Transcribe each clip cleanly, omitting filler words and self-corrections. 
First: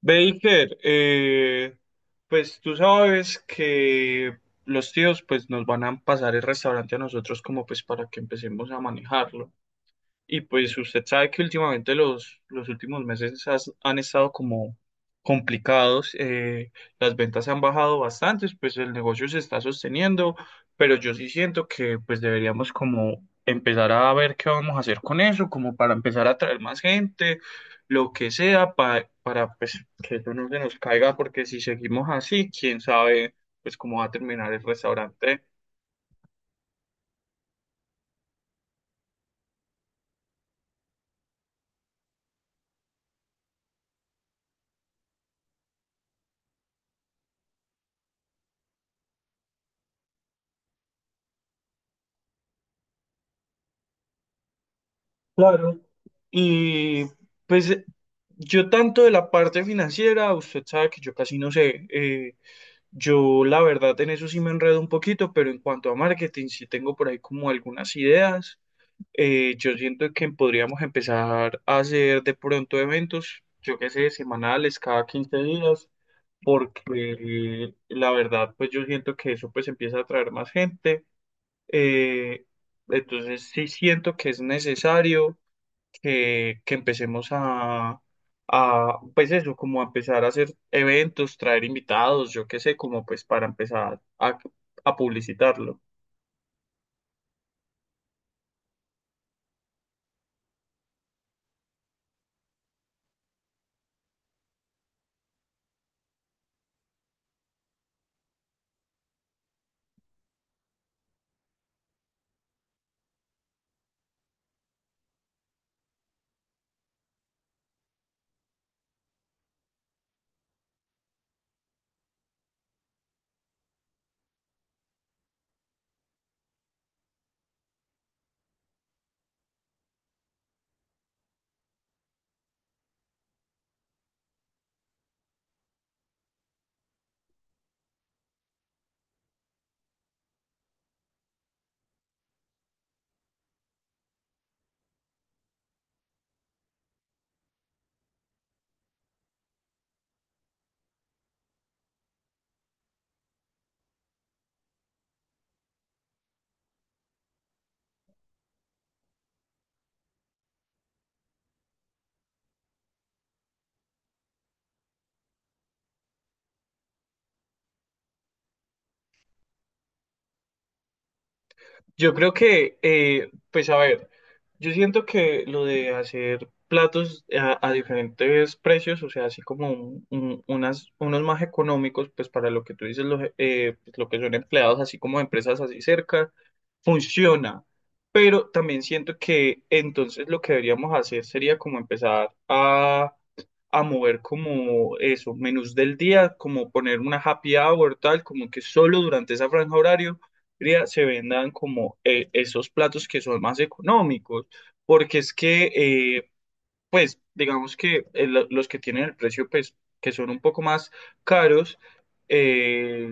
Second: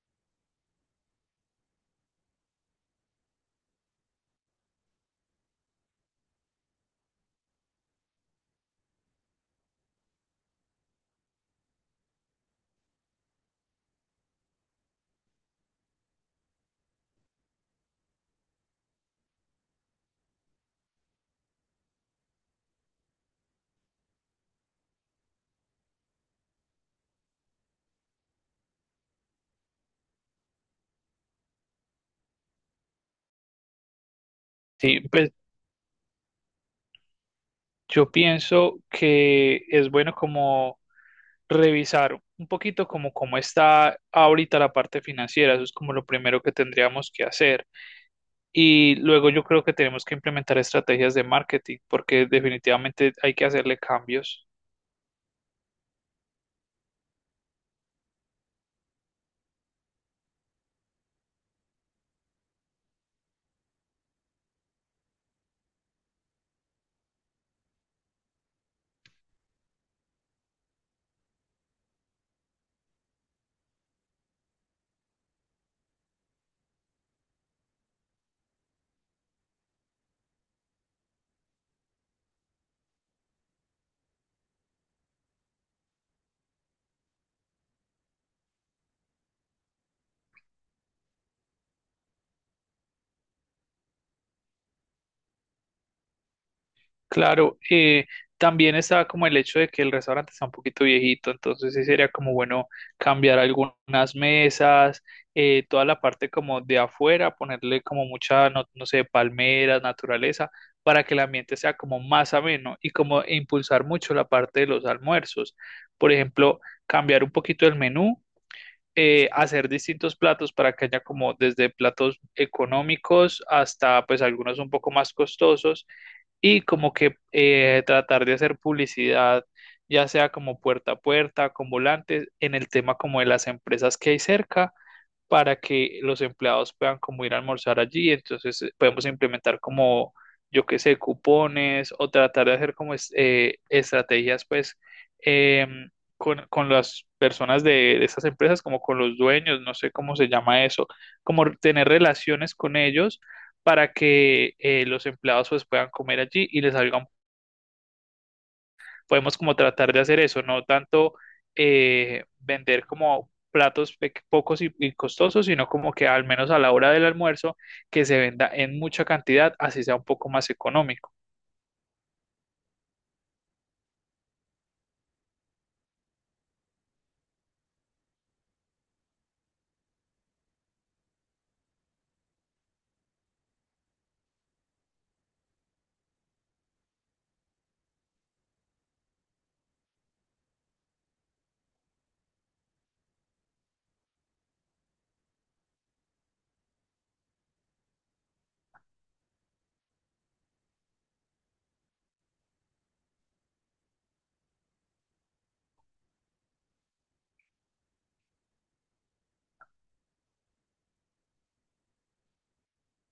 Baker, pues tú sabes que los tíos pues nos van a pasar el restaurante a nosotros como pues para que empecemos a manejarlo. Y pues usted sabe que últimamente los últimos meses han estado como complicados, las ventas han bajado bastante, pues el negocio se está sosteniendo, pero yo sí siento que pues deberíamos como empezar a ver qué vamos a hacer con eso, como para empezar a atraer más gente, lo que sea, para pues que eso no se nos caiga, porque si seguimos así, quién sabe pues cómo va a terminar el Sí, pues restaurante. yo pienso que es bueno como revisar un poquito como cómo está ahorita la parte financiera, eso es como lo primero que tendríamos que hacer. Y luego yo creo que tenemos que implementar estrategias de marketing porque definitivamente hay que hacerle cambios. Claro. Y pues yo tanto de la parte financiera, usted sabe que yo casi no sé, yo la verdad en eso sí me enredo un poquito, pero en cuanto a marketing sí tengo por ahí como algunas ideas. Yo siento que podríamos empezar a hacer de pronto eventos, yo qué sé, semanales, cada 15 días, porque la verdad pues yo siento que eso pues empieza a atraer más gente. Eh, entonces sí siento que es necesario que empecemos pues eso, como a empezar a hacer eventos, traer invitados, yo qué sé, como pues para empezar a publicitarlo. Claro, también está como el hecho de que el restaurante está un poquito viejito, entonces sí sería como bueno cambiar algunas mesas, toda la parte como de afuera, ponerle como mucha, no, no sé, palmeras, naturaleza, para que el ambiente sea como más ameno y como impulsar mucho la parte de los almuerzos. Por ejemplo, cambiar un poquito el menú hacer distintos platos para que haya como desde platos económicos hasta pues algunos un poco más costosos y como que tratar de hacer publicidad, ya sea como puerta a puerta, con volantes, en el tema como de las empresas que hay cerca para que los empleados puedan como ir a almorzar allí. Entonces podemos implementar como, yo qué sé, cupones o tratar de hacer como estrategias pues em, con las personas de estas empresas, como con los dueños, no sé cómo se llama eso, como tener relaciones con ellos para que los empleados pues puedan comer allí y les salga un podemos como tratar de hacer eso, no tanto vender como platos pocos y costosos, sino como que al menos a la hora del almuerzo que se venda en mucha cantidad, así sea un poco más económico. Yo creo que, pues a ver, yo siento que lo de hacer platos a diferentes precios, o sea, así como unos más económicos, pues para lo que tú dices, lo, pues, lo que son empleados, así como empresas así cerca, funciona. Pero también siento que entonces lo que deberíamos hacer sería como empezar a mover como eso, menús del día, como poner una happy hour, tal, como que solo durante esa franja horario Cría se vendan como esos platos que son más económicos, porque es que pues digamos que los que tienen el precio, pues que son un poco más caros, eh,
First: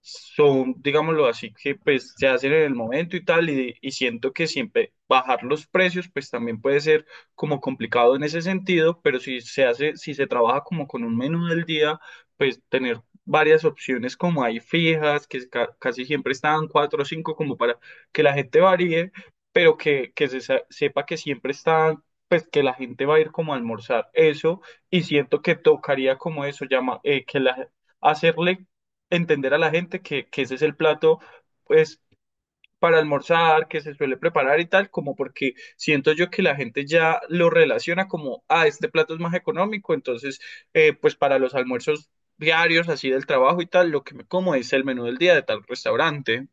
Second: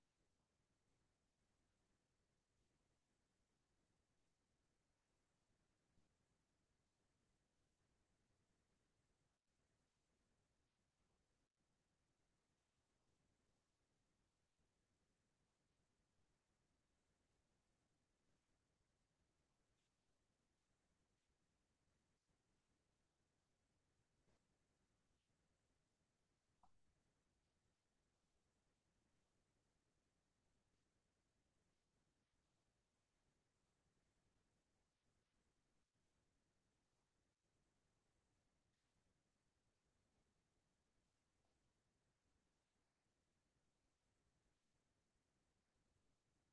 son, digámoslo así, que pues se hacen en el momento y tal, y siento que siempre bajar los precios, pues también puede ser como complicado en ese sentido, pero si se hace, si se trabaja como con un menú del día, pues tener varias opciones como hay fijas, que casi siempre están cuatro o cinco como para que la gente varíe. Pero que se sepa que siempre están, pues que la gente va a ir como a almorzar eso. Y siento que tocaría como eso, llama, que la, hacerle entender a la gente que ese es el plato pues para almorzar, que se suele preparar y tal, como porque siento yo que la gente ya lo relaciona como, ah, este plato es más económico, entonces pues para los almuerzos diarios así del trabajo y tal, lo que me como es el menú del día de tal restaurante.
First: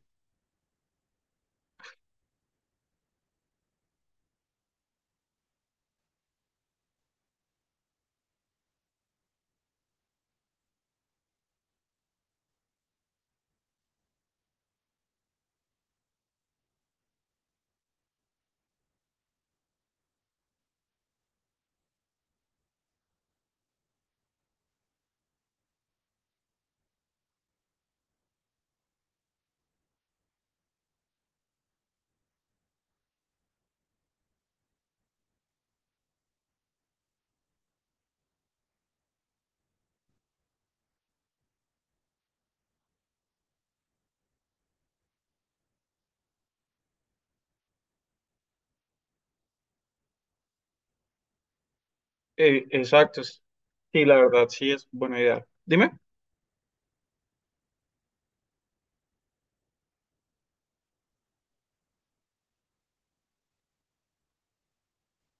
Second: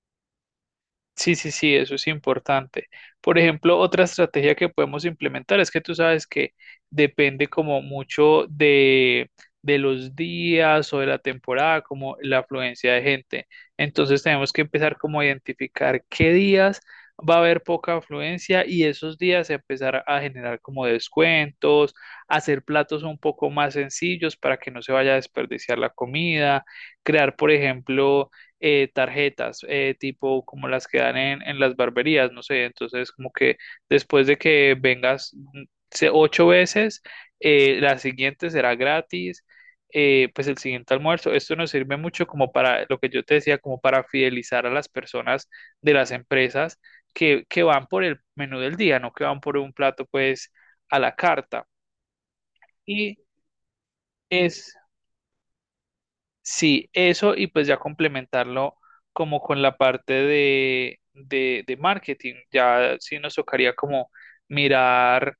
Sí, sí, sí, eso es importante. Por ejemplo, otra estrategia que podemos implementar es que tú sabes que depende como mucho de los días o de la temporada, como la afluencia de gente. Entonces tenemos que empezar como a identificar qué días va a haber poca afluencia y esos días empezar a generar como descuentos, hacer platos un poco más sencillos para que no se vaya a desperdiciar la comida, crear, por ejemplo, tarjetas, tipo como las que dan en las barberías, no sé, entonces como que después de que vengas ocho veces, la siguiente será gratis, pues el siguiente almuerzo, esto nos sirve mucho como para lo que yo te decía, como para fidelizar a las personas de las empresas que van por el menú del día, no que van por un plato pues a la carta. Y Exacto. Sí, la verdad sí es... es buena idea. Dime. Sí, eso y pues ya complementarlo como con la parte de marketing. Ya sí nos tocaría como mirar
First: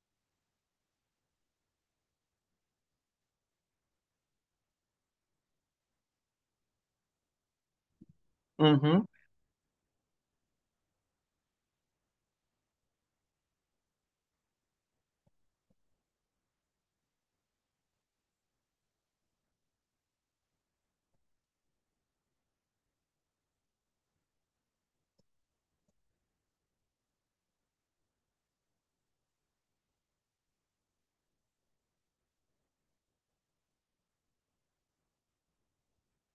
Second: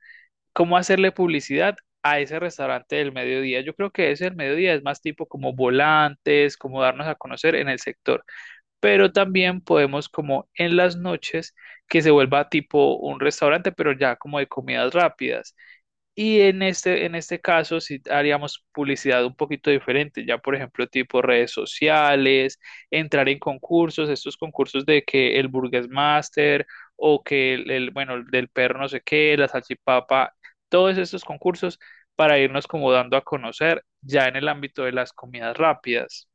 cómo hacerle publicidad a ese restaurante del mediodía. Yo creo que ese del mediodía es más tipo como volantes, como darnos a conocer en el sector. Ujú. Pero también podemos como en las noches que se vuelva tipo un restaurante, pero ya como de comidas rápidas. Y en en este caso, si haríamos publicidad un poquito diferente, ya por ejemplo, tipo redes sociales, entrar en concursos, estos concursos de que el Burgers Master o que bueno, el del perro no sé qué, la salchipapa, todos estos concursos para irnos como dando a conocer ya en el ámbito de las comidas rápidas.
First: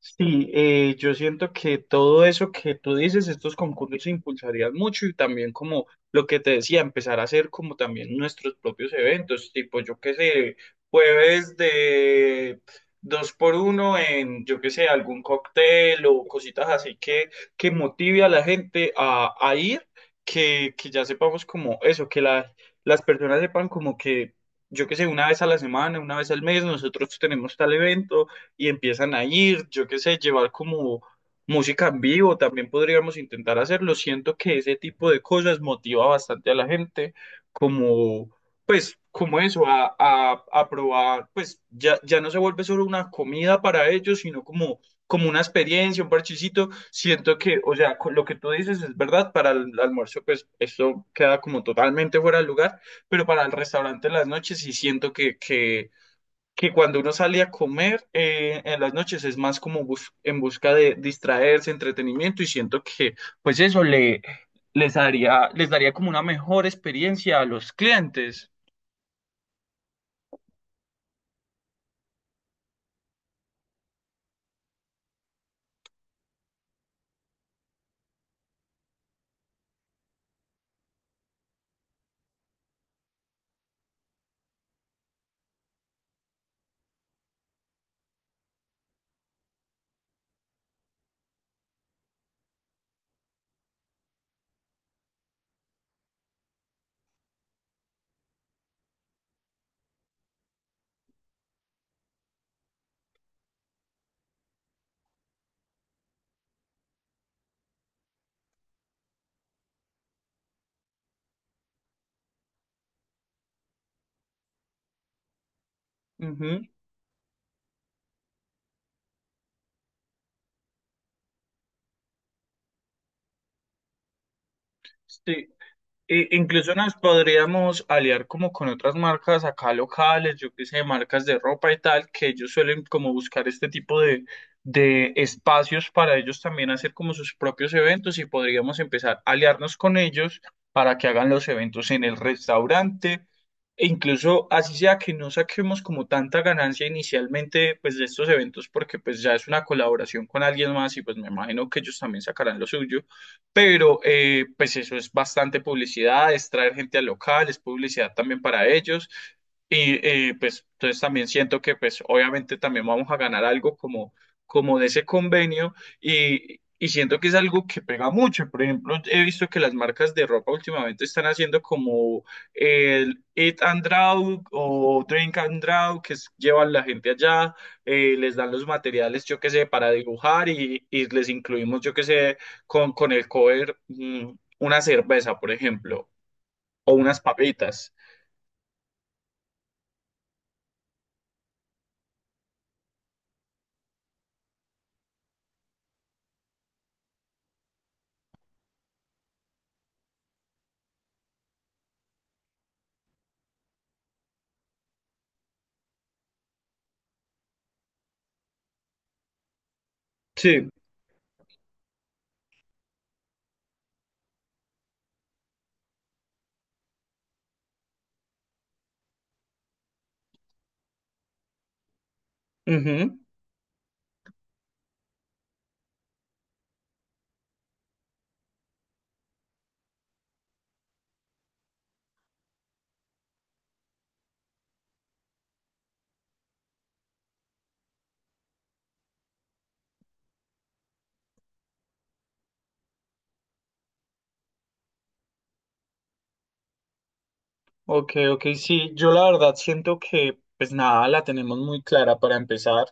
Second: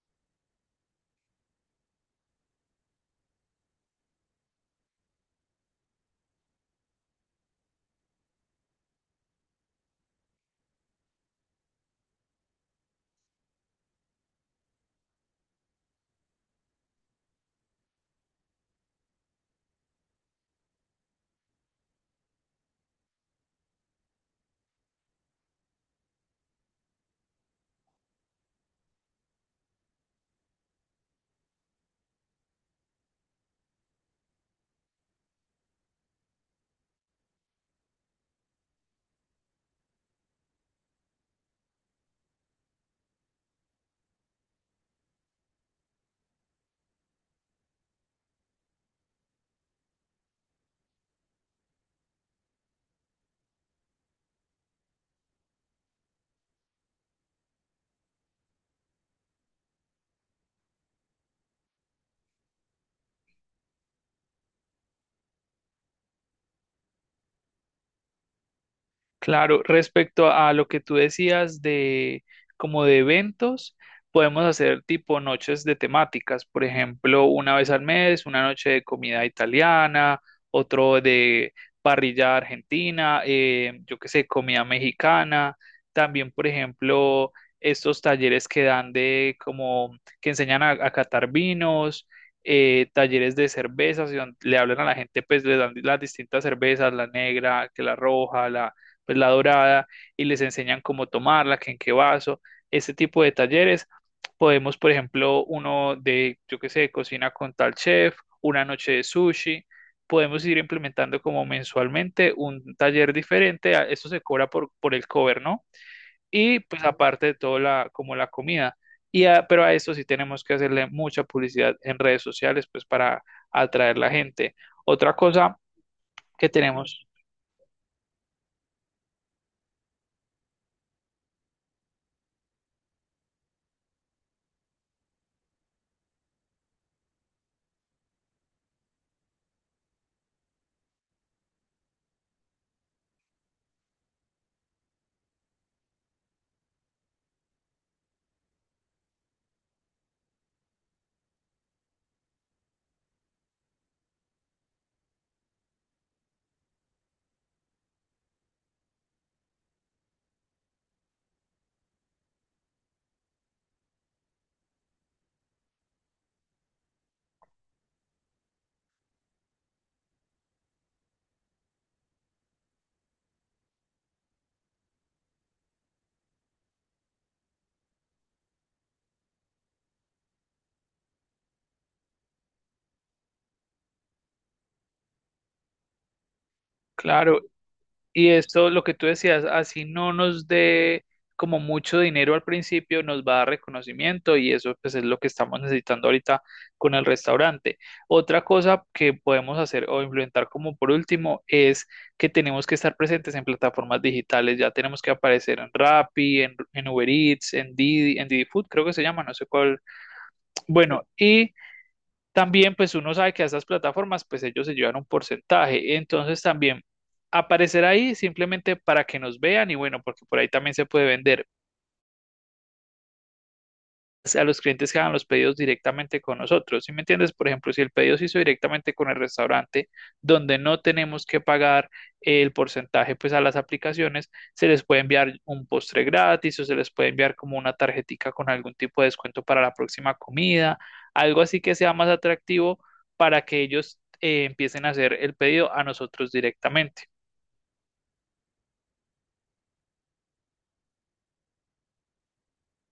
Sí, yo siento que todo eso que tú dices, estos concursos impulsarían mucho y también como lo que te decía, empezar a hacer como también nuestros propios eventos, tipo yo qué sé, jueves de dos por uno en yo qué sé, algún cóctel o cositas así que motive a la gente a ir, que ya sepamos como eso, que las personas sepan como que yo qué sé, una vez a la semana, una vez al mes, nosotros tenemos tal evento y empiezan a ir, yo qué sé, llevar como música en vivo, también podríamos intentar hacerlo. Siento que ese tipo de cosas motiva bastante a la gente, como, pues, como eso, a probar, pues ya, ya no se vuelve solo una comida para ellos, sino como, como una experiencia, un parchecito. Siento que, o sea, con lo que tú dices es verdad, para el almuerzo, pues esto queda como totalmente fuera de lugar, pero para el restaurante en las noches sí siento que que cuando uno sale a comer en las noches es más como en busca de distraerse, entretenimiento y siento que pues eso le les daría como una mejor experiencia a los clientes. Claro, respecto a lo que tú decías de como de eventos, podemos hacer tipo noches de temáticas, por ejemplo, una vez al mes, una noche de comida italiana, otro de parrilla argentina, yo qué sé, comida mexicana, también, por ejemplo, estos talleres que dan de como que enseñan a catar vinos. Talleres de cervezas, y le hablan a la gente, pues le dan las distintas cervezas, la negra, que la roja, la, pues, la dorada y les enseñan cómo tomarla, que en qué vaso, este tipo de talleres. Podemos, por ejemplo, uno de, yo qué sé, cocina con tal chef, una noche de sushi. Podemos ir implementando como mensualmente un taller diferente. Eso se cobra por el cover, ¿no? Y Ujú. pues aparte de todo, la, como la comida. Pero a esto sí tenemos que hacerle mucha publicidad en redes sociales, pues para atraer la gente. Otra Sí. cosa que Incluso nos tenemos, podríamos aliar como con otras marcas acá locales, yo qué sé, marcas de ropa y tal, que ellos suelen como buscar este tipo de espacios para ellos también hacer como sus propios eventos y podríamos empezar a aliarnos con ellos para que hagan los eventos en el restaurante. E incluso así sea que no saquemos como tanta ganancia inicialmente pues de estos eventos porque pues ya es una colaboración con alguien más y pues me imagino que ellos también sacarán lo suyo, pero pues eso es bastante publicidad, es traer gente al local, es publicidad también para ellos. Y pues entonces también siento que pues obviamente también vamos a ganar algo como, como de ese convenio y siento que es algo que pega mucho. Por ejemplo, he visto que las marcas de ropa últimamente están haciendo como el Eat and Draw o Drink and Draw, que llevan la gente allá, les dan los materiales, yo qué sé, para dibujar y les incluimos, yo qué sé, con el cover una cerveza, por ejemplo, o unas claro, papitas. y esto, lo que tú decías, así no nos dé como mucho dinero al principio, nos va a dar reconocimiento y eso pues es lo que estamos necesitando ahorita con el restaurante. Otra cosa que podemos hacer o implementar como por último es que tenemos que estar presentes en plataformas digitales, ya tenemos que aparecer en Rappi, en Uber Eats, en Didi Food, creo que se llama, no sé cuál. Sí, Bueno, y también, pues uno sabe que a estas plataformas, pues ellos se llevan un porcentaje. Entonces también aparecer ahí simplemente para que nos vean y bueno, porque por ahí también se puede vender ujú. pues, a los clientes que hagan los pedidos directamente con nosotros. ¿Sí me entiendes? Por ejemplo, si el pedido se hizo directamente con el restaurante, donde no tenemos que pagar el porcentaje pues a las aplicaciones, se les puede enviar un postre gratis o se les puede enviar como una tarjetica con algún tipo de descuento para la próxima comida, algo así que sea más atractivo para que ellos empiecen a hacer el pedido a nosotros directamente. Ok, ok, sí, yo la verdad siento que, pues nada, la tenemos muy clara para empezar.